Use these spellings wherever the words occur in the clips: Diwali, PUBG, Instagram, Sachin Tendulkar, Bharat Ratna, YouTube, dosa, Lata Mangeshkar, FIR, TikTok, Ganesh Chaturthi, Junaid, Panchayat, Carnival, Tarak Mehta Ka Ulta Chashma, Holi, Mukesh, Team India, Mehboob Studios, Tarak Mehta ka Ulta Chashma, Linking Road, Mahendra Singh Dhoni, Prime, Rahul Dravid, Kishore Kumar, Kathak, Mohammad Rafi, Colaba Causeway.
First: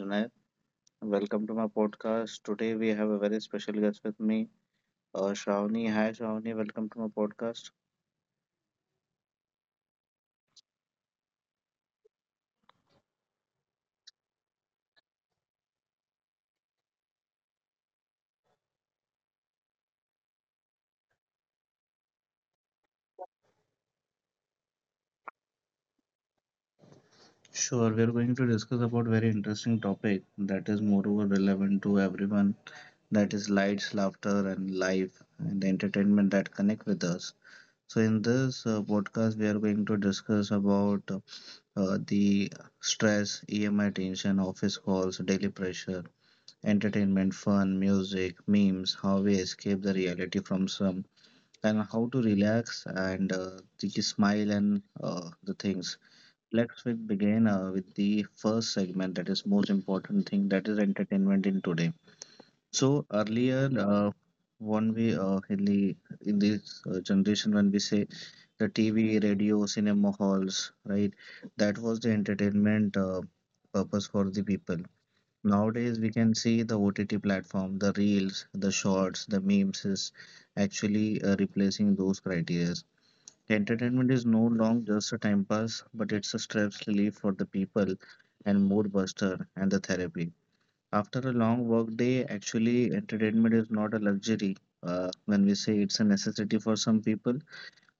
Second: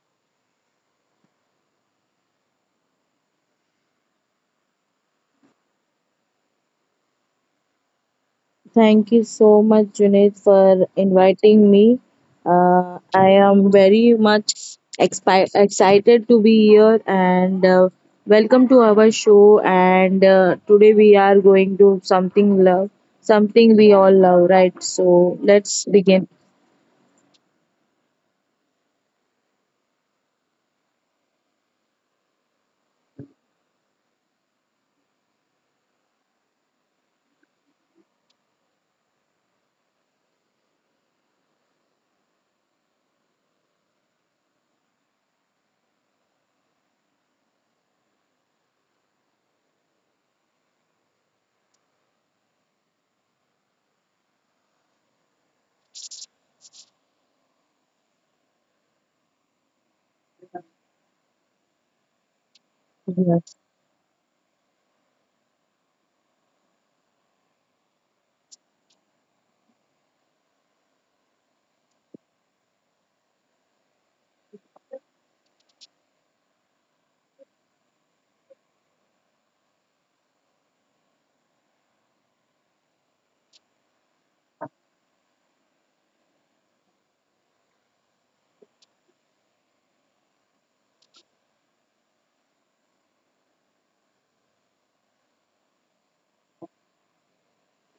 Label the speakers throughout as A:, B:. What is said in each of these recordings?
A: Junaid. Welcome to my podcast. Today we have a very special guest with me, Shravani. Hi, Shravani. Welcome to my podcast.
B: Thank you so much, Junaid, for inviting me. I am very much excited to be here, and welcome to our show. And Today we are going to something love, something we all love, right? So let's begin.
A: Sure, we are going to discuss about very interesting topic that is moreover relevant to everyone. That is lights, laughter, and life, and the entertainment that connect with us. So in this podcast, we are going to discuss about the stress, EMI tension, office calls, daily pressure entertainment, fun, music, memes, how we escape the reality from some, and how to relax and the smile and the things. Let's we begin with the first segment that is most important thing that is entertainment in today. So
B: Yes.
A: earlier, when we in the in this generation when we say the TV, radio, cinema halls, right? That was the entertainment purpose for the people. Nowadays, we can see the OTT platform, the reels, the shorts, the memes is actually replacing those criteria. Entertainment is no longer just a time pass, but it's a stress relief for the people and mood buster and the therapy. After a long work day, actually, entertainment is not a luxury. When we say it's a necessity for some people,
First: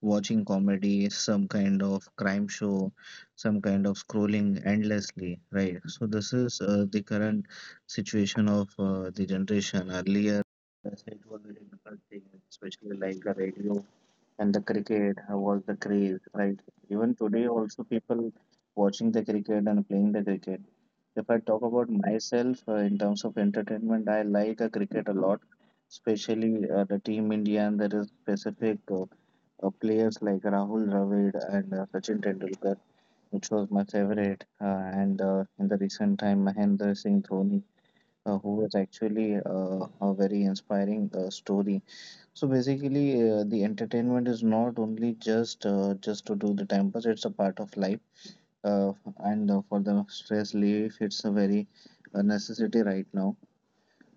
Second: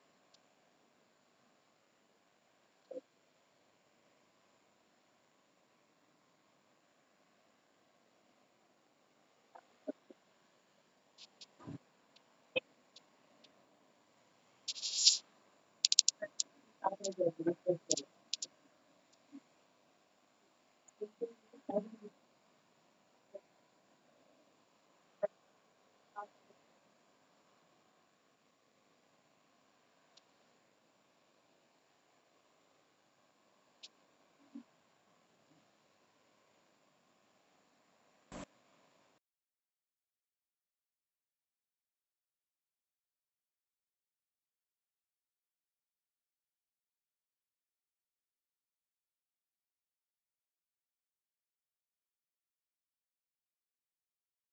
A: watching comedy, some kind of crime show, some kind of scrolling endlessly, right? So this is the current situation of the generation. Earlier, as it was a different thing, especially like the radio and the cricket was the craze, right? Even today, also people watching the cricket and playing the cricket. If I talk about myself in terms of entertainment, I like cricket a lot, especially the Team India and there is specific players like Rahul Dravid and Sachin Tendulkar, which was my favorite, and in the recent time Mahendra Singh Dhoni, who was actually a very inspiring story. So basically, the entertainment is not only just to do the time pass; it's a part of life, uh, and for the stress relief, it's a very necessity right now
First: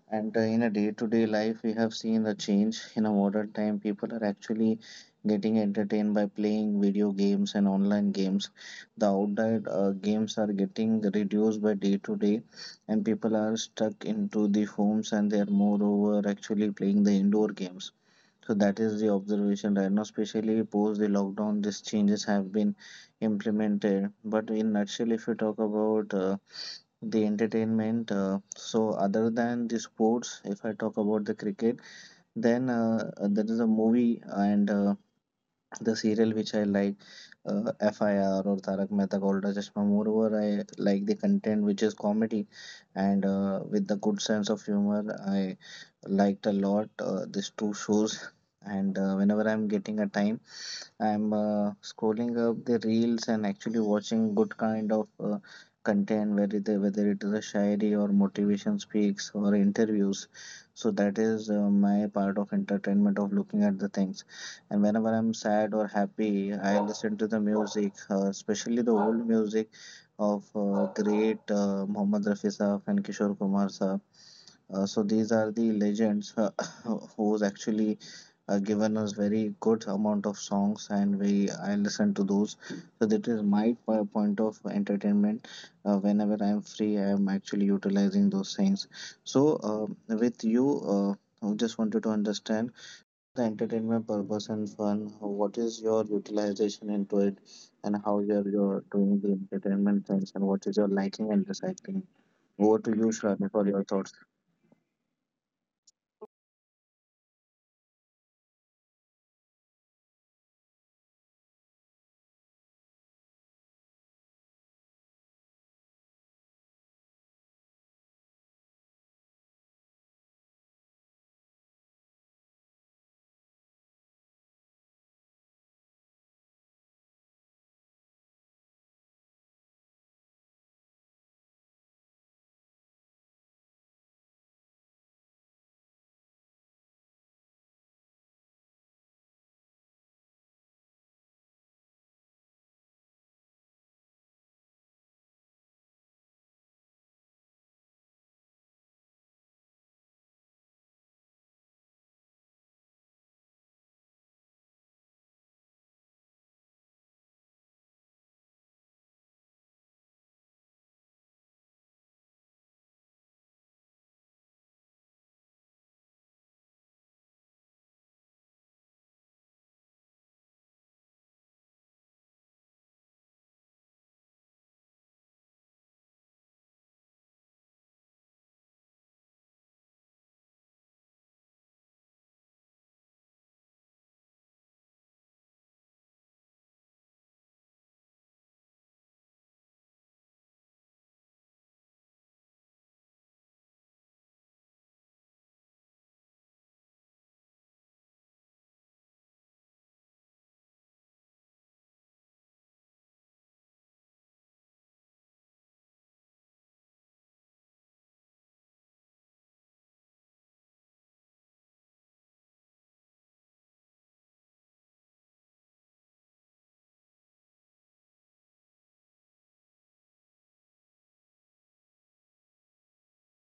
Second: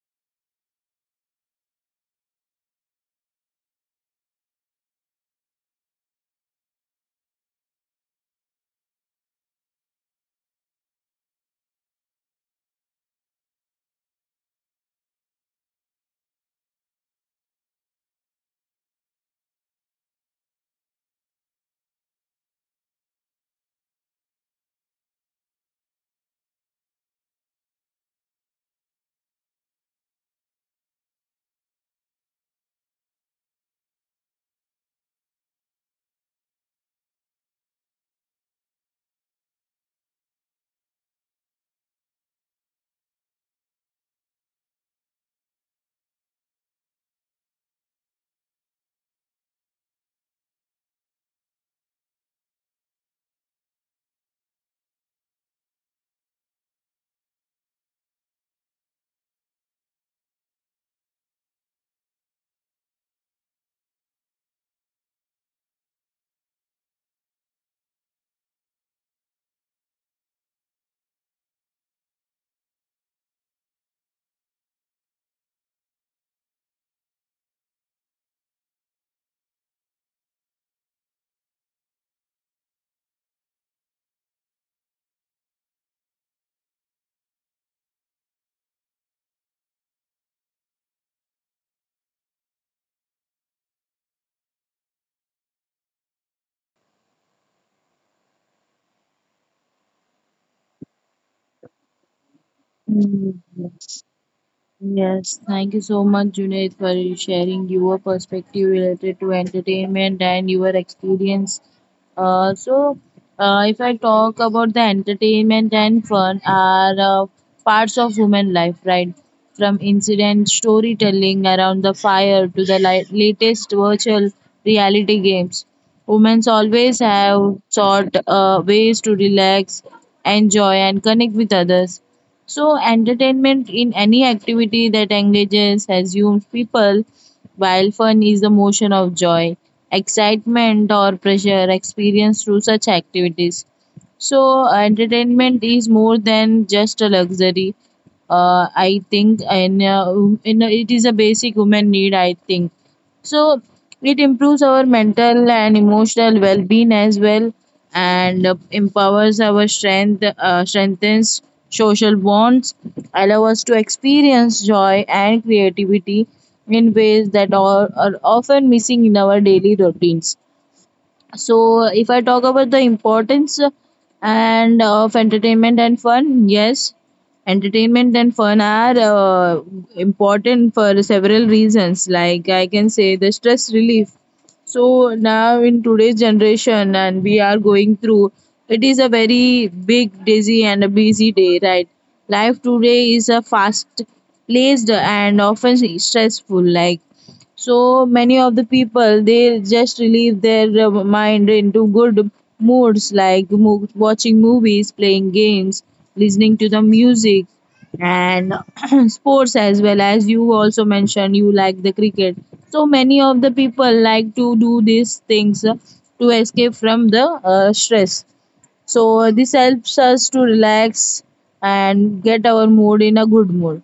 A: and in a day-to-day life, we have seen the change. In a modern time, people are actually getting entertained by playing video games and online games. The outdoor games are getting reduced by day to day, and people are stuck into the homes and they are moreover actually playing the indoor games. So that is the observation right now, especially post the lockdown, these changes have been implemented. But in nutshell, if you talk about the entertainment. So other than the sports, if I talk about the cricket, then there is a movie and the serial which I like, FIR or Tarak Mehta Ka Ulta Chashma. Moreover, I like the content which is comedy and with the good sense of humor. I liked a lot these two shows. And whenever I'm getting a time, I'm scrolling up the reels and actually watching good kind of content, whether it is a shayari or motivation speaks or interviews. So that is my part of entertainment of looking at the things. And whenever I'm sad or happy, I listen to the music, especially the old music of great Mohammad Rafi Saab and Kishore Kumar Saab. So these are the legends who's actually given us very good amount of songs, and we I listen to those. So that is my point of entertainment. Whenever I'm free, I'm actually utilizing those things. So with you, I just wanted to understand the entertainment purpose and fun. What is your utilization into it, and how you're doing the entertainment things, and what is your liking and disliking? Over to you, Shravani, for your thoughts.
B: Yes, thank you so much, Junaid, for sharing your perspective related to entertainment and your experience. Uh, so, if I talk about the entertainment and fun, are parts of human life, right? From incident storytelling around the fire to the latest virtual reality games, women always have sought ways to relax, enjoy, and connect with others. So, entertainment in any activity that engages assumes people, while fun is the motion of joy, excitement, or pleasure experienced through such activities. So, entertainment is more than just a luxury. I think, and it is a basic human need. I think so it improves our mental and emotional well-being as well, and empowers our strength, strengthens social bonds, allow us to experience joy and creativity in ways that are often missing in our daily routines. So, if I talk about the importance and of entertainment and fun, yes, entertainment and fun are important for several reasons. Like I can say, the stress relief. So now in today's generation, and we are going through, it is a very big, dizzy, and a busy day, right? Life today is a fast, paced and often stressful. Like so many of the people, they just relieve their mind into good moods, like watching movies, playing games, listening to the music, and sports. As well as you also mentioned you like the cricket, so many of the people like to do these things to escape from the stress. So this helps us to relax and get our mood in a good mood.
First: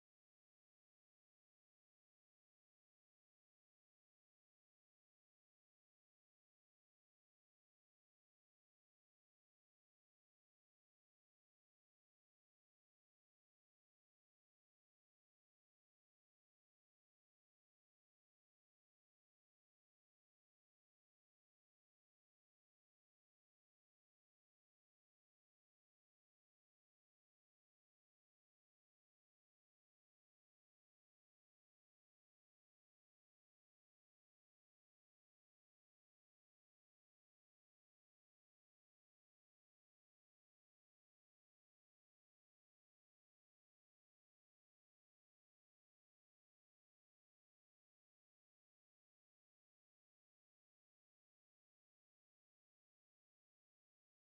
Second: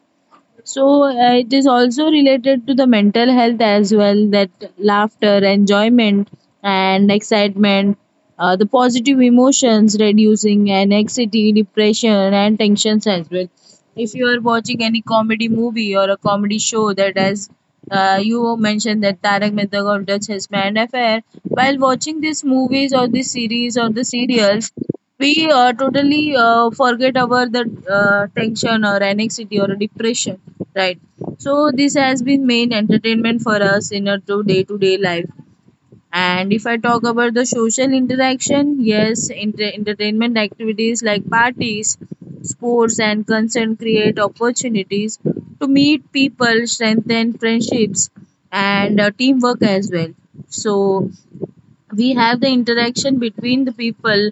B: So it is also related to the mental health as well, that laughter, enjoyment, and excitement, the positive emotions reducing anxiety, depression, and tensions as well. If you are watching any comedy movie or a comedy show, that as you mentioned, that Tarak Mehta ka Ulta Chashma and Affair, while watching these movies or these series or the serials, we totally forget about the tension or anxiety or depression, right? So this has been main entertainment for us in our to day life. And if I talk about the social interaction, yes, entertainment activities like parties, sports, and concert create opportunities to meet people, strengthen friendships, and teamwork as well. So we have the interaction between the people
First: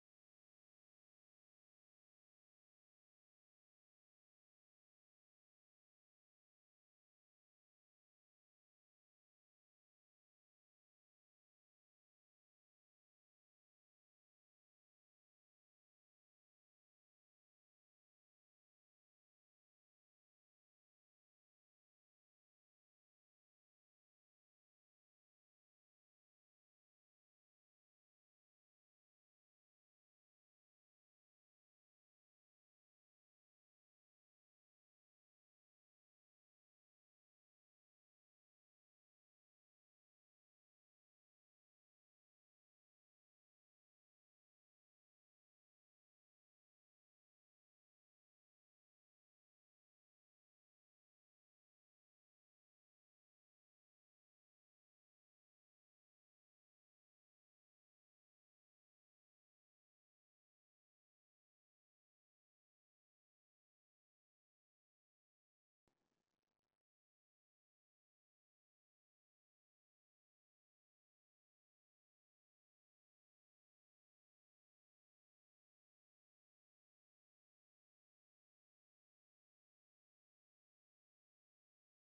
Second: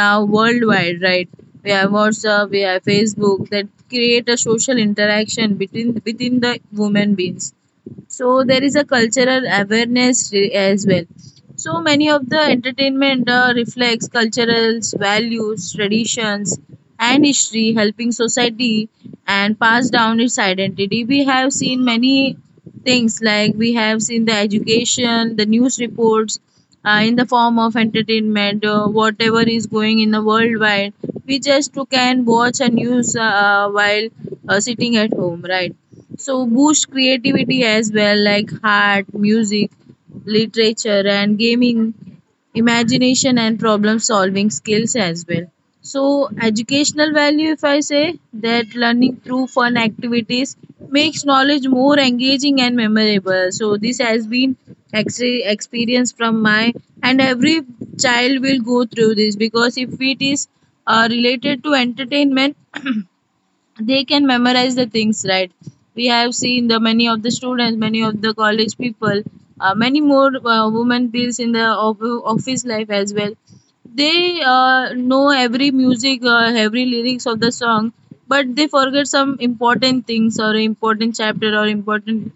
B: now worldwide, right? We have WhatsApp, we have Facebook, that create a social interaction between within the human beings. So there is a cultural awareness as well. So many of the entertainment reflects cultural values, traditions, and history, helping society and pass down its identity. We have seen many things like we have seen the education, the news reports, in the form of entertainment, whatever is going in the worldwide. We just can watch a news while sitting at home, right? So boost creativity as well, like art, music, literature, and gaming, imagination and problem solving skills as well. So educational value, if I say that learning through fun activities makes knowledge more engaging and memorable. So this has been experience from my, and every child will go through this, because if it is related to entertainment, they can memorize the things, right? We have seen the many of the students, many of the college people, many more women deals in the office life as well. They know every music, every lyrics of the song, but they forget some important things or important chapter or important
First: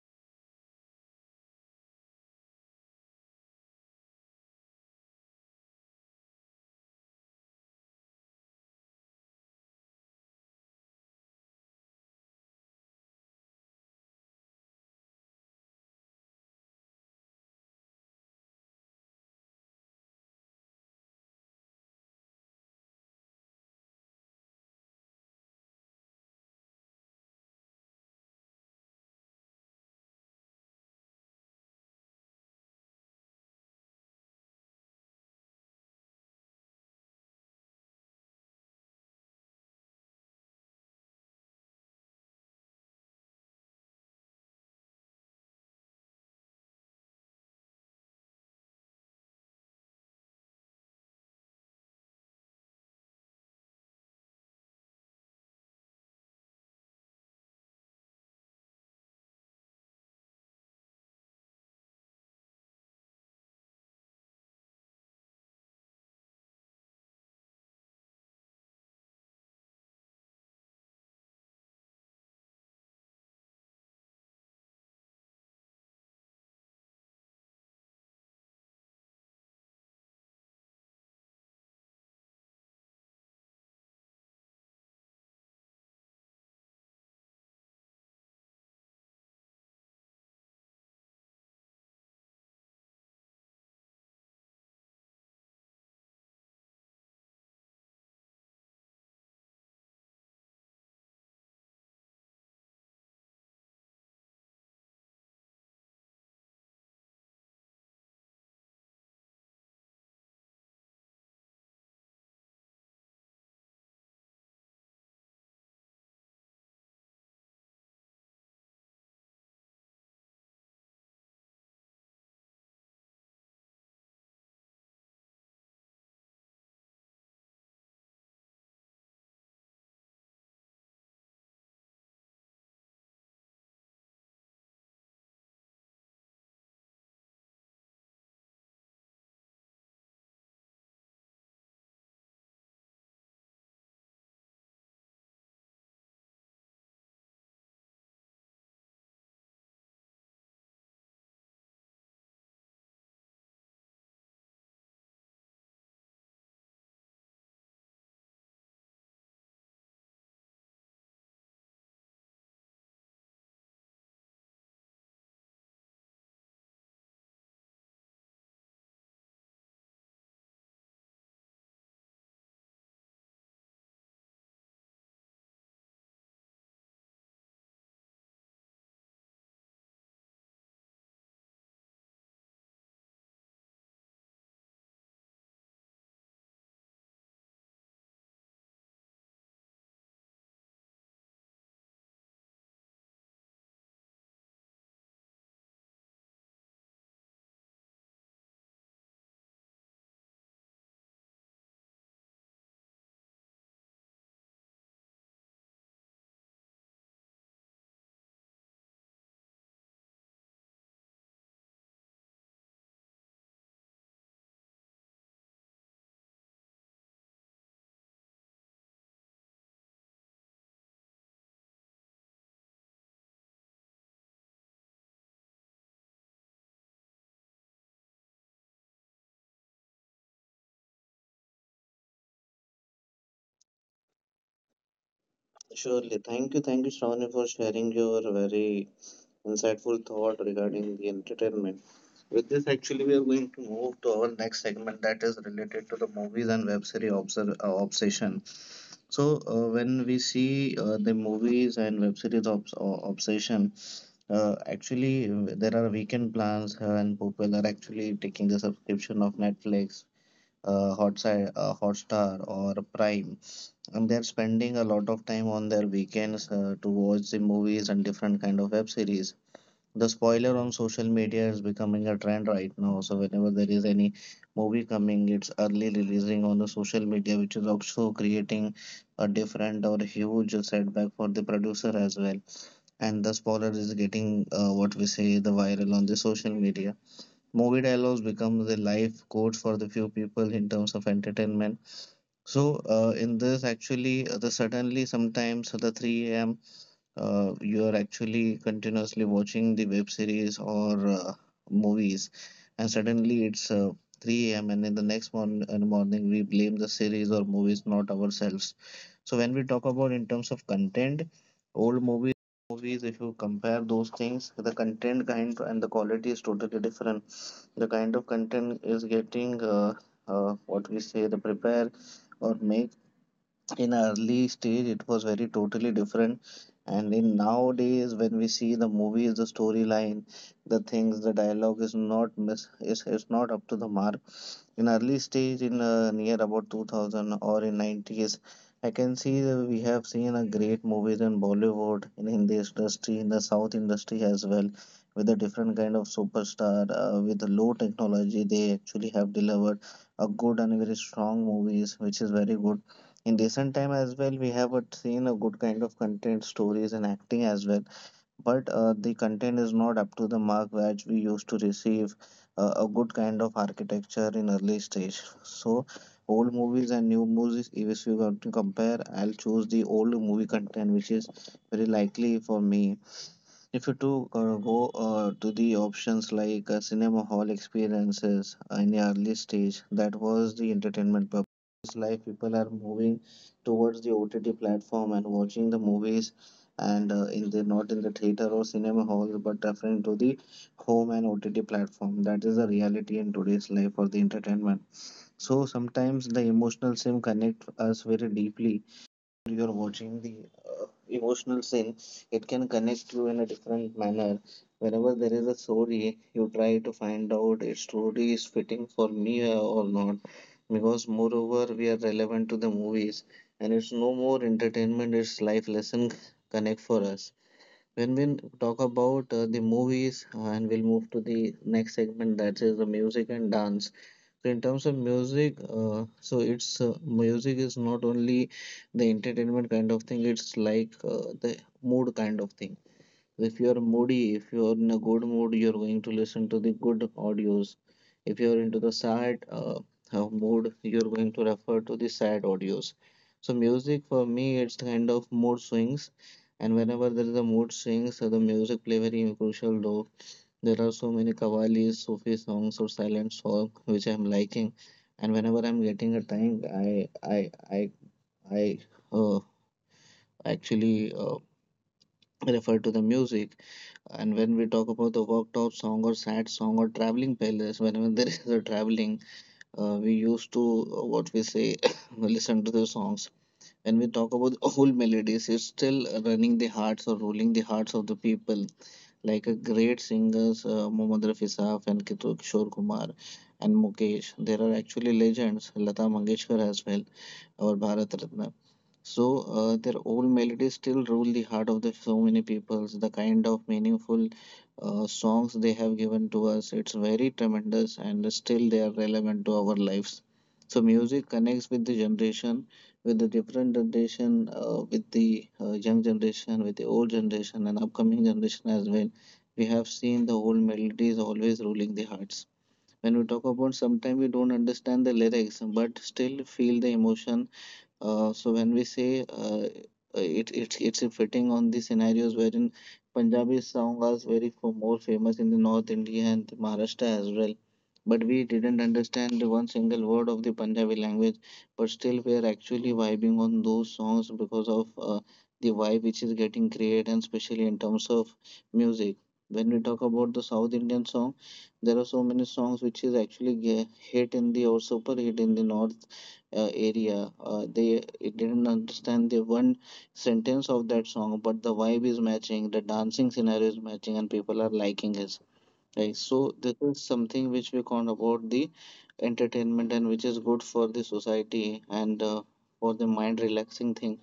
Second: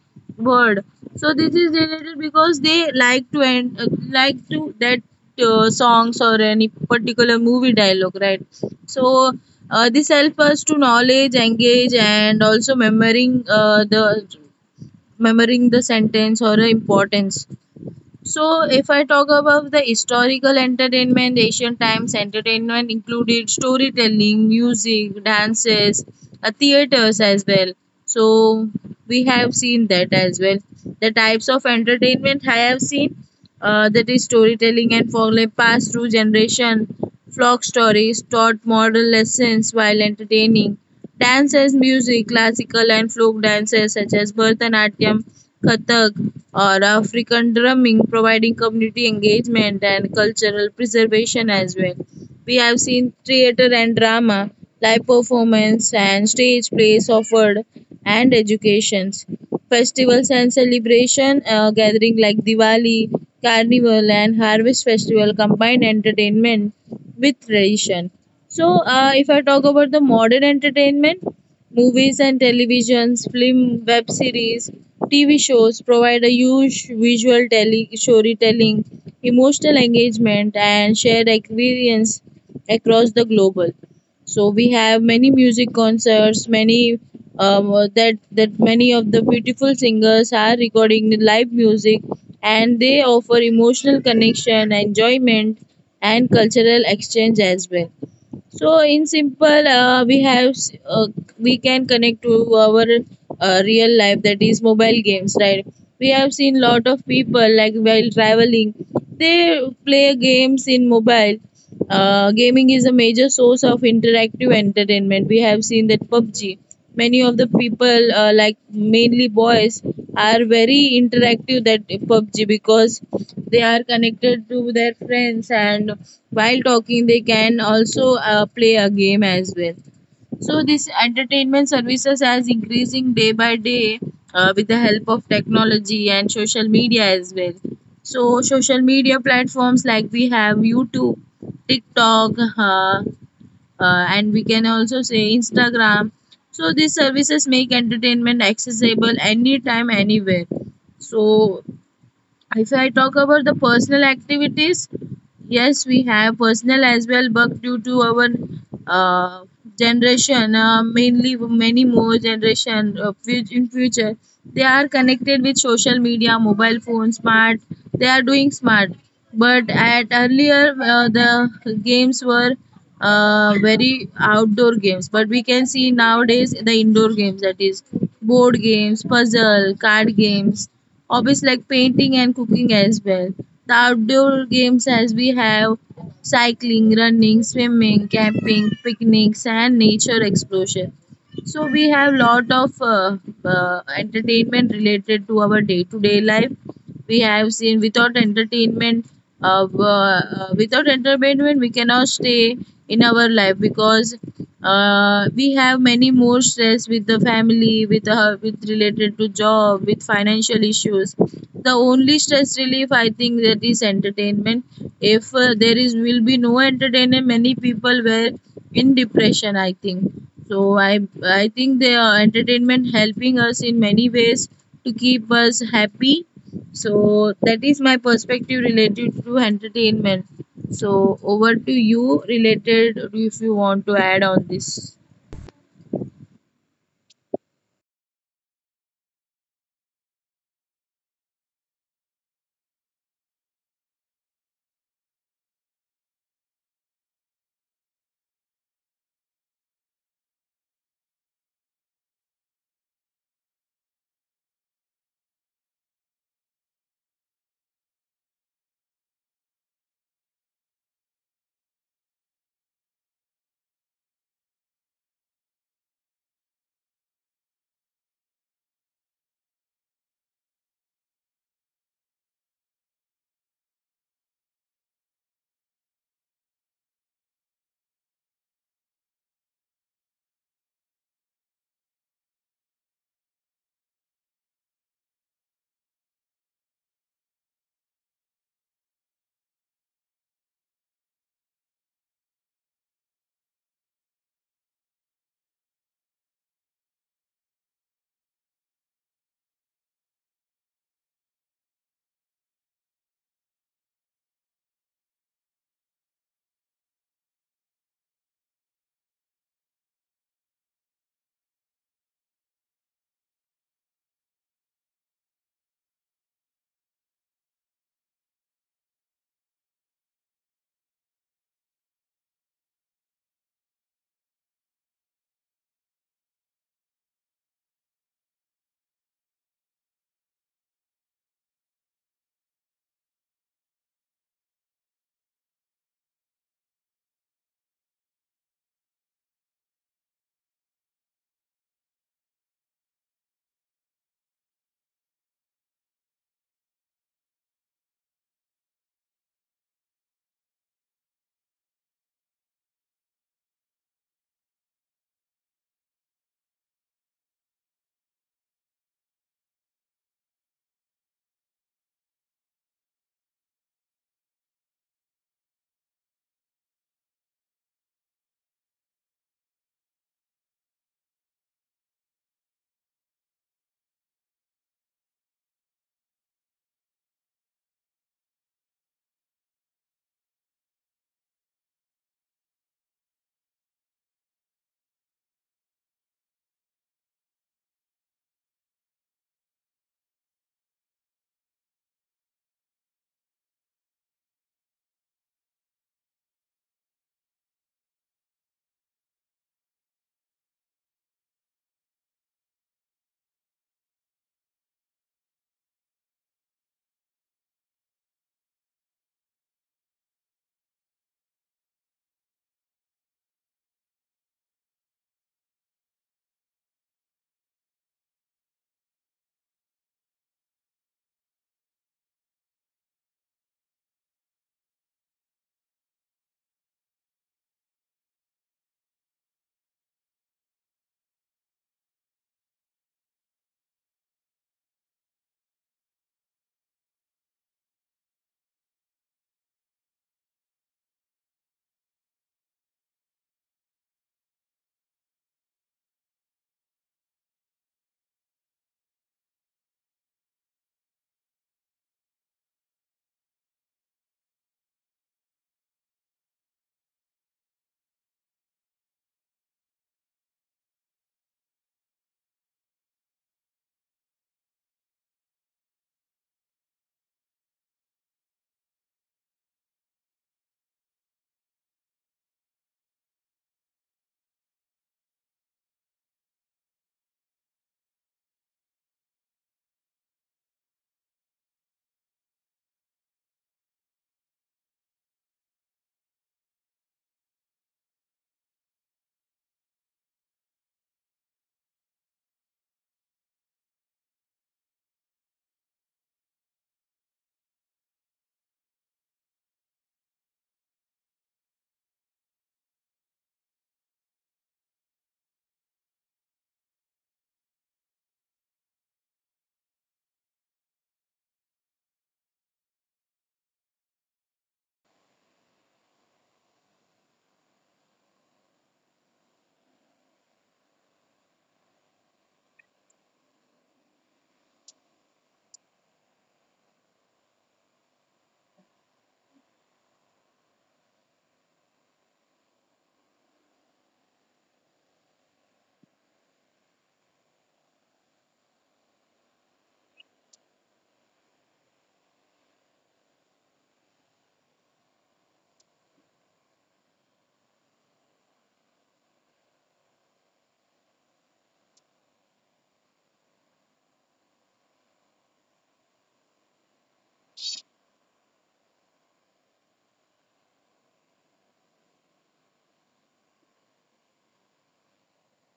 B: word. So this is related because they like to end, like to that songs or any particular movie dialogue, right? So this helps us to knowledge engage and also remembering the sentence or the importance. So if I talk about the historical entertainment, ancient times entertainment included storytelling, music, dances, theaters as well. So we have seen that as well. The types of entertainment I have seen, that is storytelling and folklore passed through generation. Flock stories taught moral lessons while entertaining. Dance as music, classical and folk dances such as Bharatanatyam, Kathak, or African drumming, providing community engagement and cultural preservation as well. We have seen theater and drama, live performance and stage plays offered, and educations, festivals and celebration gathering like Diwali, Carnival and Harvest Festival combine entertainment with tradition. So, if I talk about the modern entertainment, movies and televisions, film, web series, TV shows provide a huge visual storytelling, emotional engagement, and shared experience across the global. So we have many music concerts, many um, that that many of the beautiful singers are recording the live music, and they offer emotional connection, enjoyment, and cultural exchange as well. So in simple, we have uh, we can connect to our real life, that is mobile games, right? We have seen lot of people like while traveling, they play games in mobile. Gaming is a major source of interactive entertainment. We have seen that PUBG, many of the people, like mainly boys, are very interactive that PUBG, because they are connected to their friends, and while talking they can also play a game as well. So this entertainment services has increasing day by day with the help of technology and social media as well. So social media platforms, like we have YouTube, TikTok, uh, uh, and we can also say Instagram. So these services make entertainment accessible anytime, anywhere. So if I talk about the personal activities, yes, we have personal as well, but due to our uh, generation, mainly many more generation in future, they are connected with social media, mobile phone, smart. They are doing smart, but at earlier the games were very outdoor games, but we can see nowadays the indoor games, that is board games, puzzle, card games, hobbies like painting and cooking as well. The outdoor games, as we have cycling, running, swimming, camping, picnics and nature exploration. So we have lot of entertainment related to our day to day life. We have seen without entertainment, without entertainment we cannot stay in our life, because we have many more stress with the family, with related to job, with financial issues. The only stress relief, I think, that is entertainment. If there is will be no entertainment, many people were in depression, I think. So I think the entertainment helping us in many ways to keep us happy. So that is my perspective related to entertainment. So over to you related if you want to add on this.
A: Surely. Thank you. Thank you, Shravani, for sharing your very insightful thought regarding the entertainment. With this, actually, we are going to move to our next segment that is related to the movies and web series obsession. So, when we see the movies and web series obsession. Actually, there are weekend plans, and people are actually taking the subscription of Netflix, uh, Hotstar, or Prime, and they're spending a lot of time on their weekends to watch the movies and different kind of web series. The spoiler on social media is becoming a trend right now. So whenever there is any movie coming, it's early releasing on the social media, which is also creating a different or huge setback for the producer as well and the spoiler is getting what we say the viral on the social media. Movie dialogues become the life codes for the few people in terms of entertainment. So in this, actually, the suddenly sometimes the 3 a.m. You are actually continuously watching the web series or movies, and suddenly it's 3 a.m. and in the next morning we blame the series or movies, not ourselves. So when we talk about in terms of content, old movies, movies, if you compare those things, the content kind and the quality is totally different. The kind of content is getting what we say the prepare or make. In early stage it was very totally different, and in nowadays when we see the movies, the storyline, the things, the dialogue is not miss is not up to the mark. In early stage in near about 2000 or in 90s, I can see that we have seen a great movies in Bollywood, in Hindi industry, in the South industry as well, with a different kind of superstar with low technology. They actually have delivered a good and very strong movies, which is very good. In recent time as well, we have seen a good kind of content, stories and acting as well, but the content is not up to the mark which we used to receive. A good kind of architecture in early stage, so old movies and new movies, if you want to compare, I'll choose the old movie content, which is very likely for me. If you to go To the options like cinema hall experiences in the early stage, that was the entertainment purpose. Life people are moving towards the OTT platform and watching the movies, and in the not in the theater or cinema hall, but referring to the home and OTT platform. That is the reality in today's life for the entertainment. So sometimes the emotional sim connect us very deeply. You're watching the emotional scene, it can connect you in a different manner. Whenever there is a story, you try to find out its story is fitting for me or not. Because moreover, we are relevant to the movies, and it's no more entertainment; it's life lesson connect for us. When we talk about the movies, and we'll move to the next segment that is the music and dance. So in terms of music, so it's music is not only the entertainment kind of thing, it's like the mood kind of thing. If you're moody, if you're in a good mood, you're going to listen to the good audios. If you're into the sad mood, you're going to refer to the sad audios. So music for me, it's kind of mood swings, and whenever there is a mood swings, so the music play very crucial role. There are so many qawwalis, Sufi songs, or silent song which I'm liking, and whenever I'm getting a time, I uh, actually refer to the music. And when we talk about the worktop song or sad song or traveling playlist, whenever there is a traveling, we used to what we say listen to the songs. When we talk about the whole melodies, it's still running the hearts or rolling the hearts of the people, like a great singers Mohammad Rafi Saab and Kishore Kumar and Mukesh. There are actually legends, Lata Mangeshkar as well, our Bharat Ratna. So their old melodies still rule the heart of the so many peoples. The kind of meaningful songs they have given to us, it's very tremendous, and still they are relevant to our lives. So music connects with the generation, with the different generation, with the young generation, with the old generation, and upcoming generation as well. We have seen the old melody is always ruling the hearts. When we talk about, sometimes we don't understand the lyrics but still feel the emotion. So when we say It's a fitting on the scenarios wherein Punjabi songs are very for more famous in the North India and Maharashtra as well. But we didn't understand one single word of the Punjabi language, but still we are actually vibing on those songs because of the vibe which is getting created, and especially in terms of music. When we talk about the South Indian song, there are so many songs which is actually hit in the, or super hit in the North area. They it didn't understand the one sentence of that song, but the vibe is matching, the dancing scenario is matching, and people are liking it. Right. So this is something which we count about the entertainment, and which is good for the society, and for the mind relaxing thing.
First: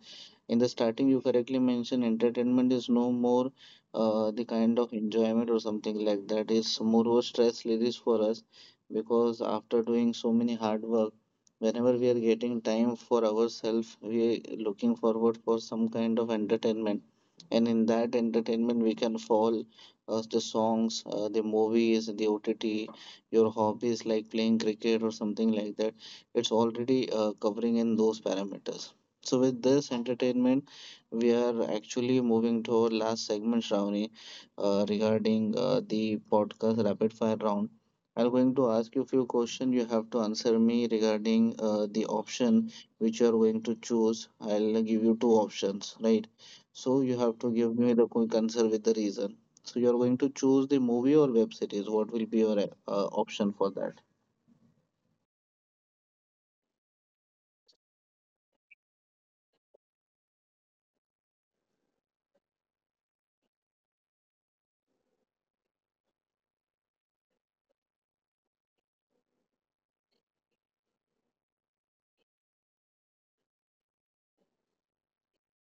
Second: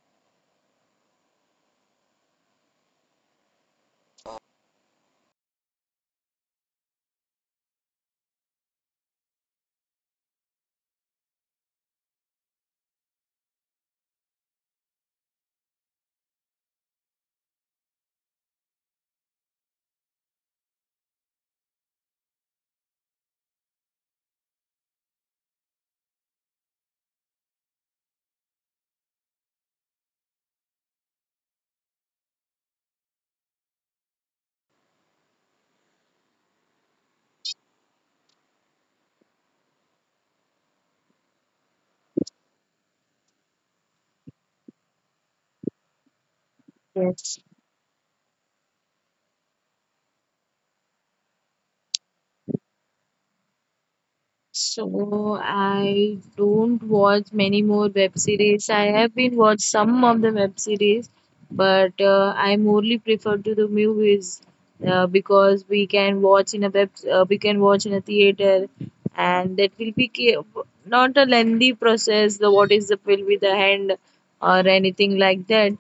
A: In the starting you correctly mentioned entertainment is no more the kind of enjoyment or something like that. It's more stress release for us because after doing so many hard work, whenever we are getting time for ourselves, we are looking forward for some kind of entertainment. And in that entertainment we can fall the songs, the movies, the OTT, your hobbies like playing cricket or something like that. It's already covering in those parameters. So with this entertainment, we are actually moving to our last segment, Shravani, regarding the podcast rapid fire round. I'm going to ask you a few questions. You have to answer me regarding the option which you are going to choose. I'll give you two options, right? So you
B: Yes.
A: have to give me the quick answer with the reason. So you are going to choose the movie or web series. What will be your option for that?
B: So I don't watch many more web series. I have been watched some of the web series, but I morely prefer to the movies, because we can watch in a web, we can watch in a theater, and that will be not a lengthy process. The what is the will be the hand, or anything like that.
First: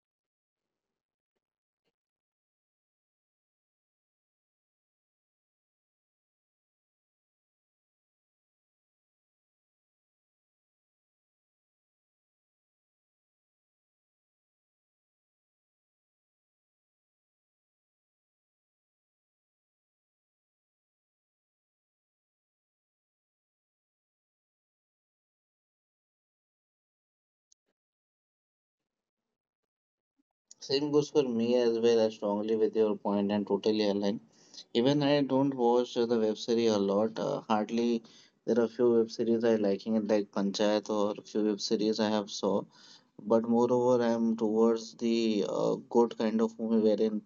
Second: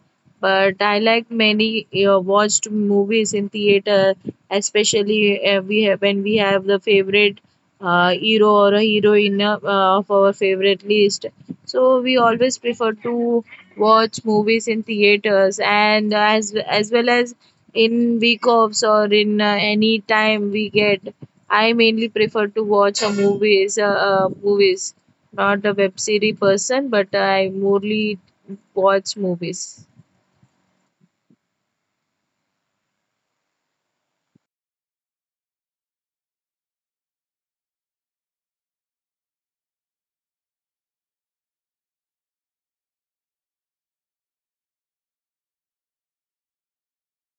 B: But I like many watched movies in theater, especially we have when we have the favorite hero or a heroine of our favorite list. So we always prefer to watch movies in theaters, and as well as in week offs or in any time we get. I mainly prefer to watch a movies, movies. Not a web series person, but I mostly watch movies.
A: Same goes for me as well. I strongly with your point and totally align. Even I don't watch the web series a lot. Hardly there are few web series I liking it, like Panchayat, or few web series I have saw. But moreover, I am towards the good kind of movie, wherein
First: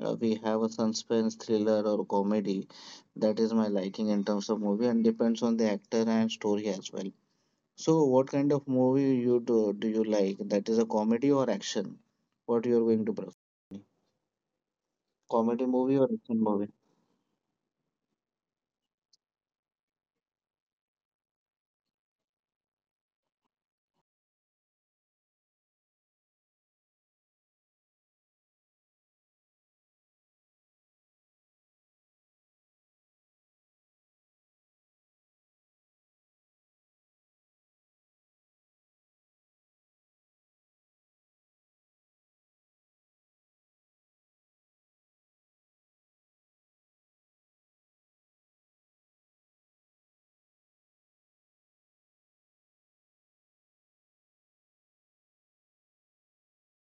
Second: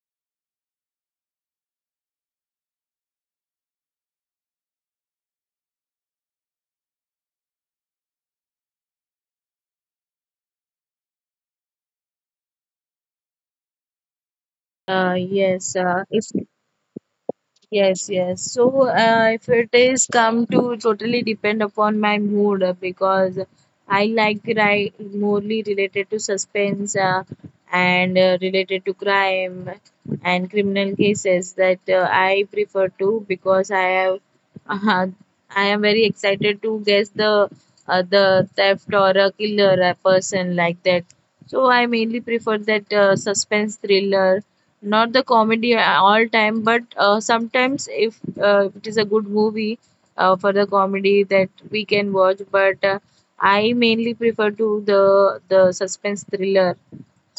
A: we have a suspense thriller or comedy. That is my liking in terms of movie, and depends on the actor and story as well. So, what kind of movie you do you like? That is a comedy or action? What you are going to prefer?
B: Uh,
A: Comedy
B: yes,
A: movie
B: uh,
A: or
B: if
A: action movie?
B: Yes, yes. So, if it is come to totally depend upon my mood, because I like cry, morely related to suspense, and related to crime and criminal cases, that I prefer to, because I have uh, I am very excited to guess the theft or a killer a person like that. So I mainly prefer that suspense thriller, not the comedy all time, but sometimes if it is a good movie for the comedy, that we can watch, but I mainly prefer to the suspense thriller.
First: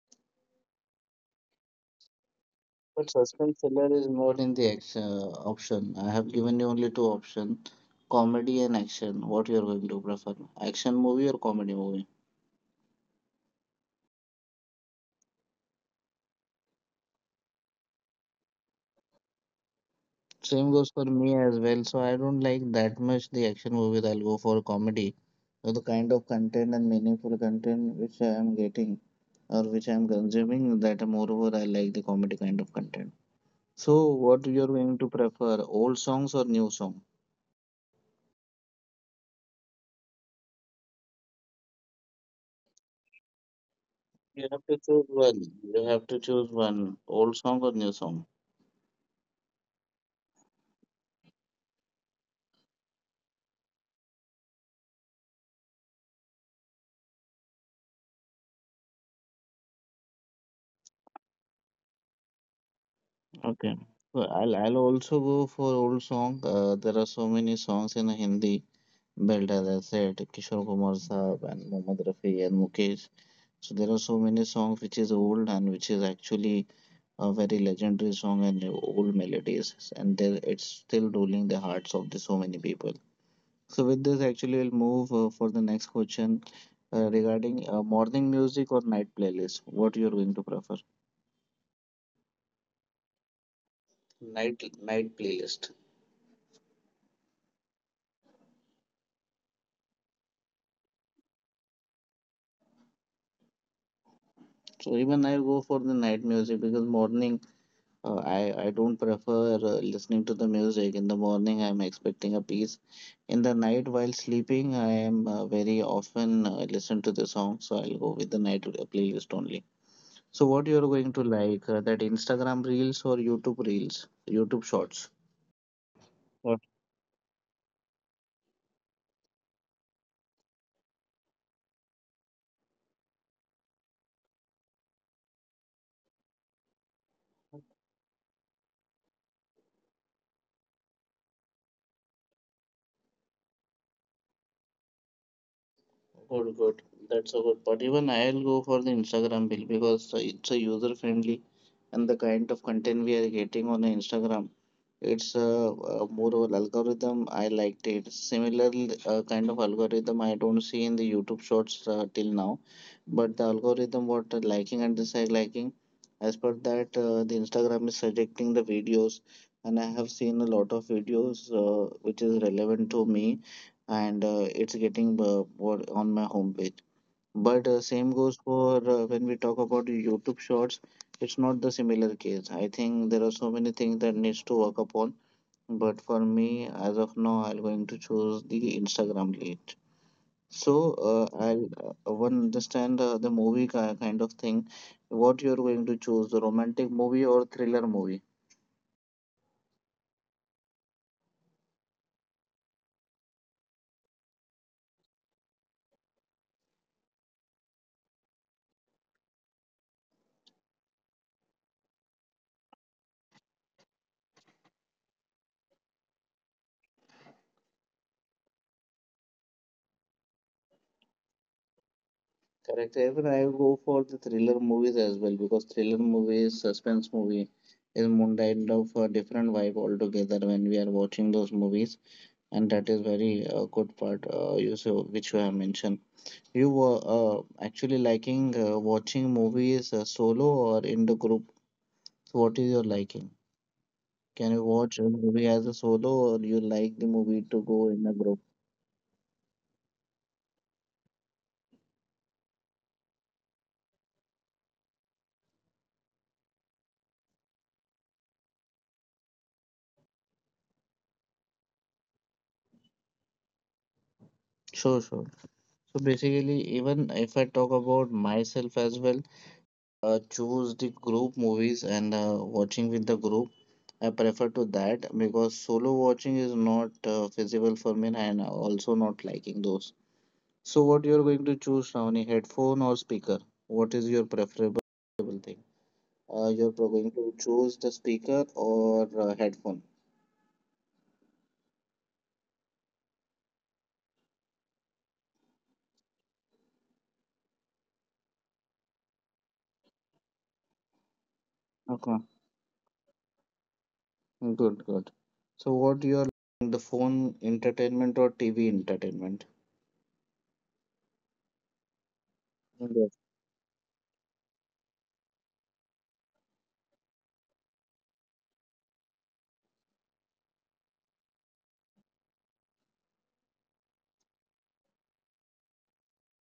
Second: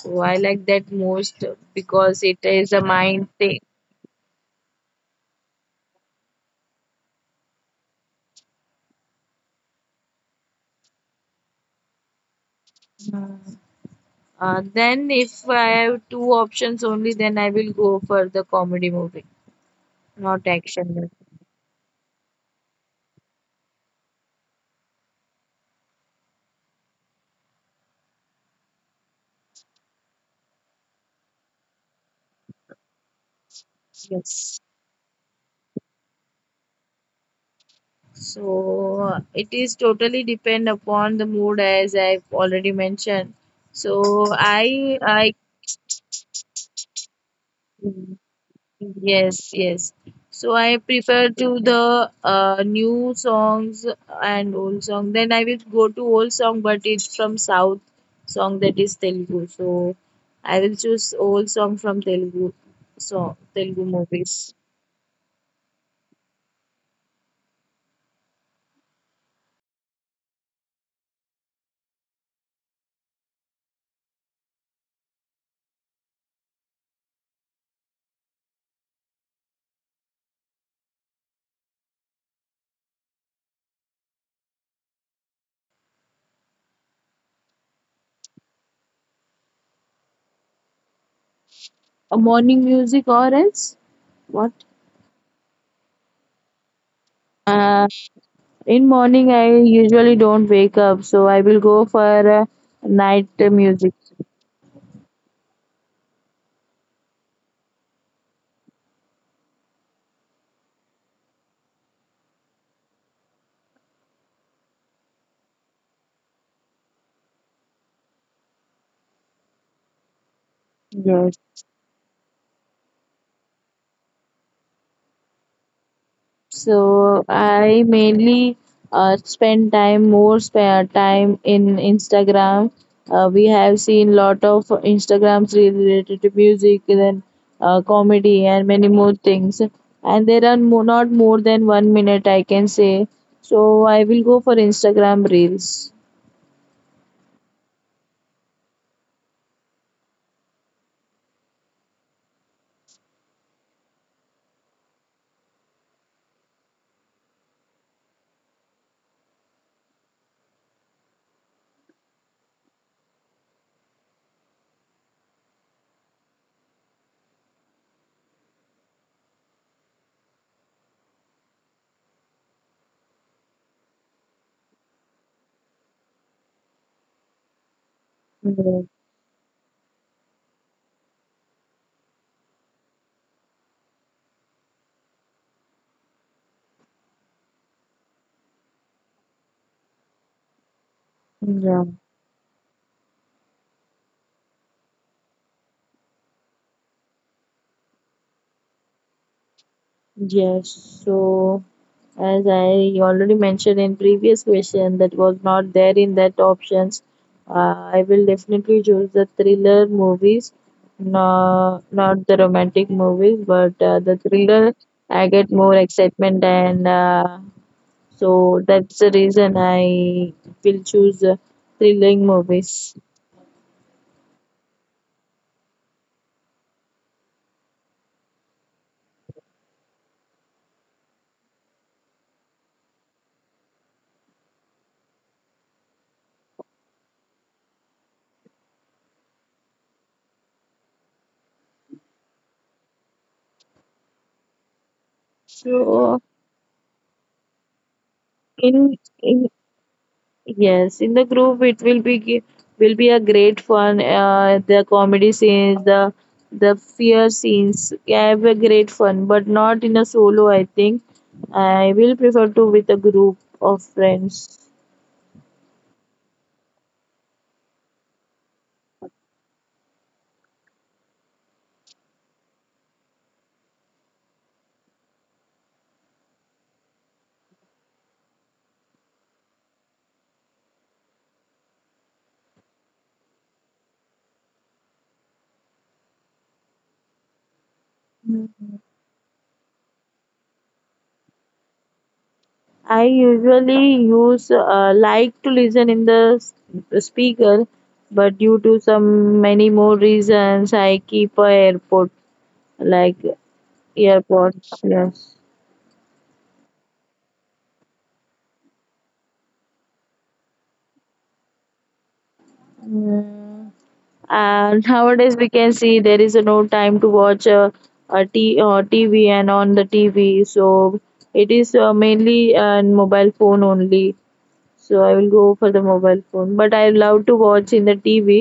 B: So I like that most, because it is a
A: But
B: mind thing.
A: suspense thriller is not in the action option. I have given you only two options, comedy and action. What you are going to prefer? Action movie or comedy movie?
B: Then if I have two options only, then I will go for the comedy movie, not
A: Same
B: action
A: goes for
B: movie.
A: me as well. So I don't like that much the action movies. I'll go for comedy. So the kind of content and meaningful content which I am getting or which I am consuming, that moreover I like the comedy kind of content. So, what
B: Yes.
A: you're going to prefer, old songs or new song?
B: So it is totally depend upon the mood, as I've already mentioned. So
A: You have
B: I
A: to choose
B: I
A: one. You have to choose one, old song or new song.
B: Yes, yes. So I prefer to the new songs. And old song, then I will go to old song, but it's from South song, that is Telugu. So I will choose old song from Telugu song, Telugu
A: Okay.
B: movies.
A: So I'll also go for old song. There are so many songs in Hindi belt, as I said, Kishore Kumar Saab and Mohammad Rafi and Mukesh. So there are so many songs which is old and which is actually a very legendary song and old melodies, and there it's still ruling the hearts of the so many people. So with this, actually, we'll move for the next question regarding morning music or night playlist. What you're going to prefer?
B: A morning music or else what?
A: Night playlist.
B: In morning, I usually don't wake up, so I will go for night music.
A: So even I go for the night music, because morning uh, I I don't prefer listening to the music. In the morning, I'm expecting a peace. In the night, while sleeping, I am very often listen to the song. So I'll go with the night playlist only. So what
B: Yes.
A: you're going to like, that Instagram reels or YouTube reels, YouTube shorts?
B: So I mainly spend time more spare time in Instagram. We have seen lot of Instagrams related to music, and then comedy, and many more things. And there are not more than 1 minute, I can say. So I will go for Instagram reels.
A: Good, good. That's a good. But even I'll go for the Instagram bill, because it's a user friendly and the kind of content we are getting on Instagram. It's a more of an algorithm. I liked it. Similar kind of algorithm I don't see in the YouTube shorts till now, but the algorithm what liking and dislike liking. As per that, the Instagram is suggesting the videos, and I have seen a lot of videos which is relevant to me, and it's getting what- on my homepage. But
B: Yeah.
A: same goes for when we talk about YouTube shorts. It's not the similar case. I think there are so many things that needs to work upon, but for me, as of now, I'm going to choose the Instagram lead. So
B: Yeah.
A: I'll one understand the movie kind of thing. What you're going to choose, the romantic movie or thriller movie?
B: Yes. So. As I already mentioned in previous question that was not there in that options, uh, I will definitely choose the thriller movies, no, not the romantic movies, but the thriller I get more excitement and so that's the reason I will choose thrilling movies.
A: Correct. Even I go for the thriller movies as well, because thriller movies, suspense movie is more kind of a different vibe altogether when we are watching those movies, and that is very good part. You so which you have mentioned. You were actually liking watching movies solo or in the group? So what is your liking? Can you
B: So
A: watch a movie as a solo, or you like the movie to go
B: in
A: in a group?
B: yes, in the group it will be will be a great fun. The comedy scenes, the fear scenes, have a great fun, but not in a solo. I think I will prefer to with a group of friends.
A: Sure, sure. So basically, even if I talk about myself as well, choose the group movies and watching with the group. I prefer to that because solo watching is not feasible for me, and I also not liking those. So what you're going to choose, Shravani, headphone or speaker? What is your preferable thing? You're going to choose the speaker or headphone.
B: I usually use like to listen in the speaker, but due to some many more reasons, I keep a airport like
A: Okay,
B: earpods. Yes.
A: good, good. So what you're, the phone entertainment or TV entertainment?
B: Mm. And nowadays we can see there is no time to watch tv and on the tv, so it is mainly on mobile phone only, so I will go for the mobile phone, but I love to watch in the tv,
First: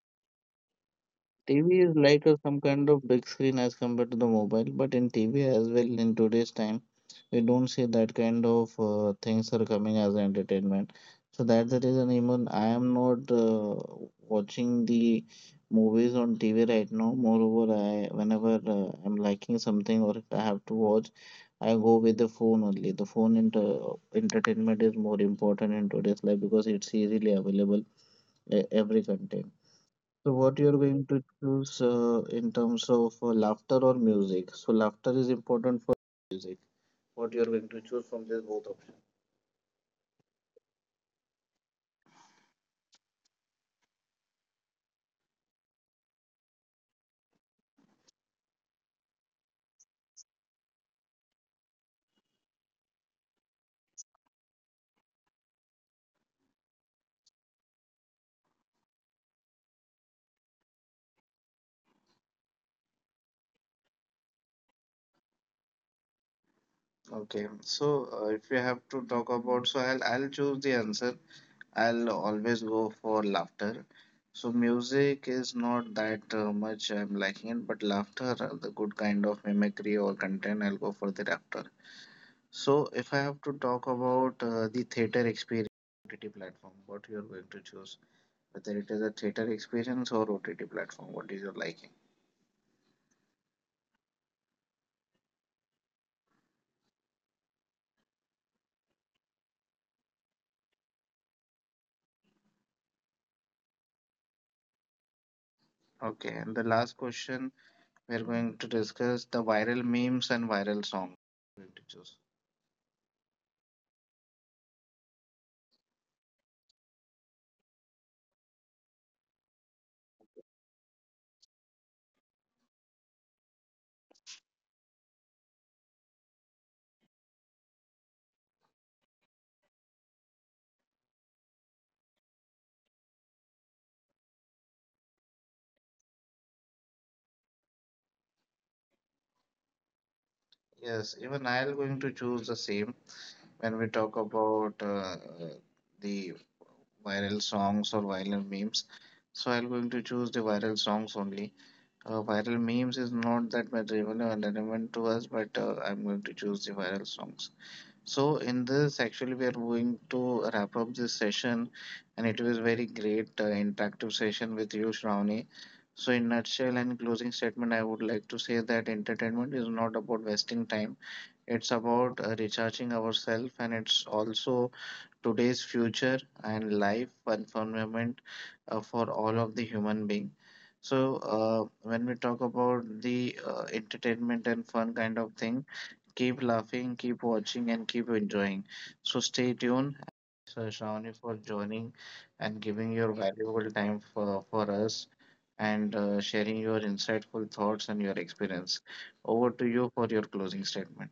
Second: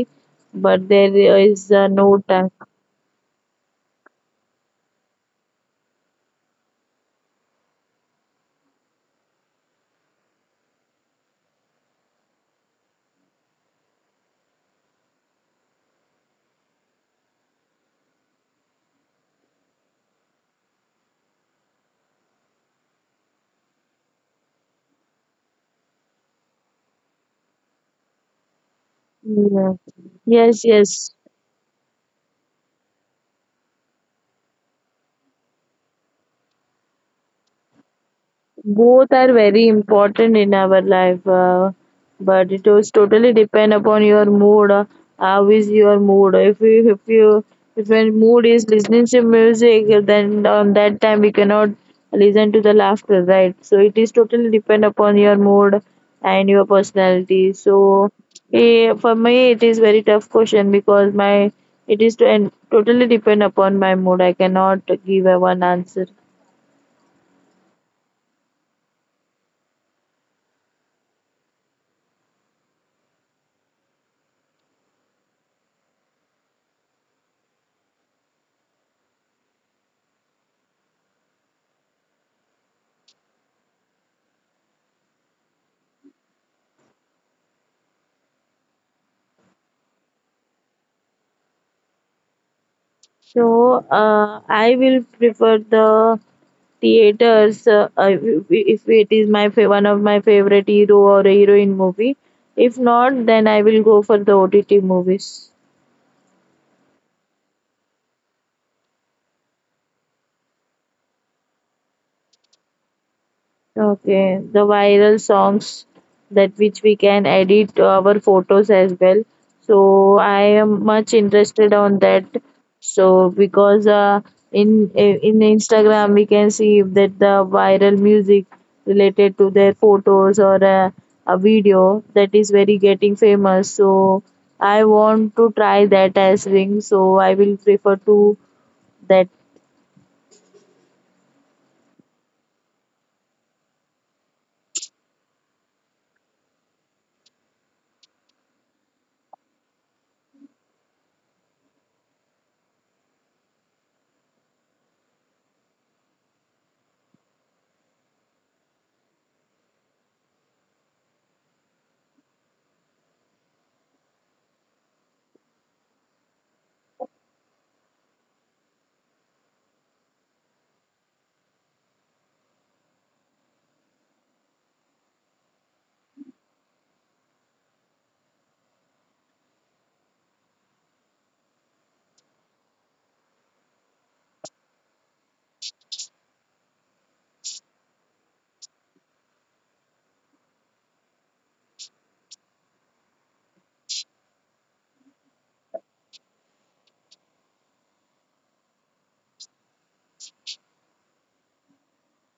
B: but there is
A: TV is
B: no
A: like a,
B: time.
A: some kind of big screen as compared to the mobile, but in TV as well in today's time, we don't see that kind of things are coming as entertainment. So that's the reason even I am not watching the movies on TV right now. Moreover, I whenever I'm liking something, or if I have to watch, I go with the phone only. The phone inter- entertainment is more important in today's life, because it's easily available every content.
B: Yeah.
A: So what
B: Yes,
A: you're going
B: yes.
A: to choose in terms of laughter or music? So laughter is important for music. What you're going to choose from these both options?
B: Both are very important in our life, but it was totally depend upon your mood. Uh, how is your mood? If you if you if your mood is listening to music, then on that time we cannot listen to the laughter, right? So it is totally depend upon your mood and your personality, so for me it is very tough question because my it is to and totally depend upon my mood. I cannot give a one answer.
A: Okay, so if you have to talk about, so I'll choose the answer. I'll always go for laughter. So music is not that much I'm liking it, but laughter, the good kind of mimicry or content, I'll go for the laughter. So if I have to talk about the theater experience, OTT platform, what you're going to choose? Whether it is a theater experience or OTT platform. What is your liking?
B: So I will prefer the theaters if it is my one of my favorite hero or heroine movie. If not, then I will go for the OTT movies.
A: Okay, and the last question we're going to discuss, the viral memes and viral songs. Going to choose.
B: Okay, the viral songs that which we can edit our photos as well. So I am much interested on that. So because in Instagram, we can see that the viral music related to their photos or a video that is very getting famous. So I want to try that as thing. So I will prefer to that.
A: Yes, even I'll going to choose the same when we talk about the viral songs or viral memes. So I'm going to choose the viral songs only. Viral memes is not that much relevant to us, but I'm going to choose the viral songs. So, in this, actually, we are going to wrap up this session, and it was very great interactive session with you, Shravani. So, in nutshell and closing statement, I would like to say that entertainment is not about wasting time. It's about recharging ourselves, and it's also today's future and life environment for all of the human being. So, when we talk about the entertainment and fun kind of thing, keep laughing, keep watching, and keep enjoying. So stay tuned. So Shravani, for joining and giving your valuable time for us, and sharing your insightful thoughts and your experience. Over to you for your closing statement.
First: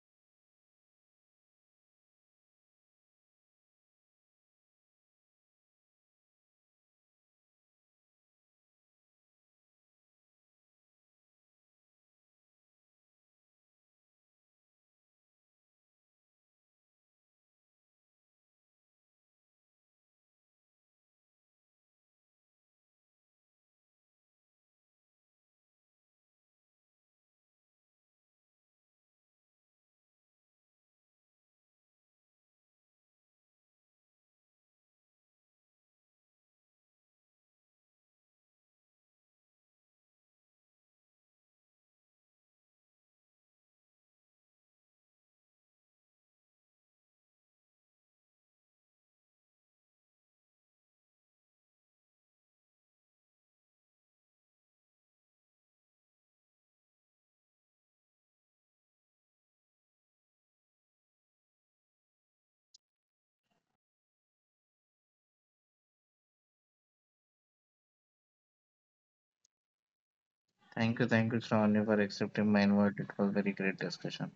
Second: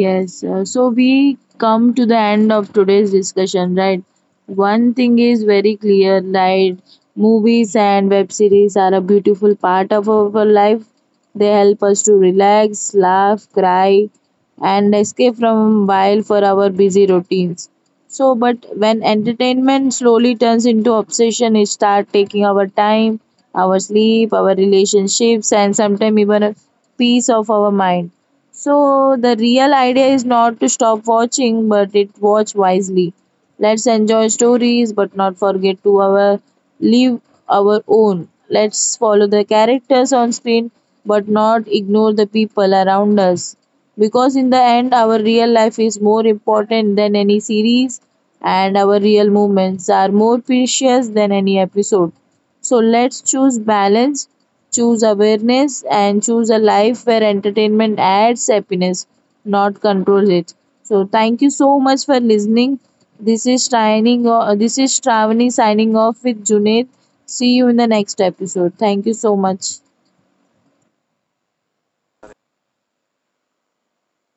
B: Yes, so we come to the end of today's discussion, right? One thing is very clear, right? Movies and web series are a beautiful part of our life. They help us to relax, laugh, cry, and escape from while for our busy routines. So, but when entertainment slowly turns into obsession, it start taking our time, our sleep, our relationships, and sometimes even a piece of our mind, so the real idea is not to stop watching, but it watch wisely. Let's enjoy stories, but not forget to our live our own. Let's follow the characters on screen, but not ignore the people around us. Because in the end, our real life is more important than any series, and our real moments are more precious than any episode. So let's choose balance, choose awareness, and choose a life where entertainment adds happiness, not controls it. So thank you so much for listening. This is signing. This is Shravani signing off with Junaid. See you in the next episode. Thank you so much.
A: Thank you, Shravani, for accepting my invite. It was very great discussion.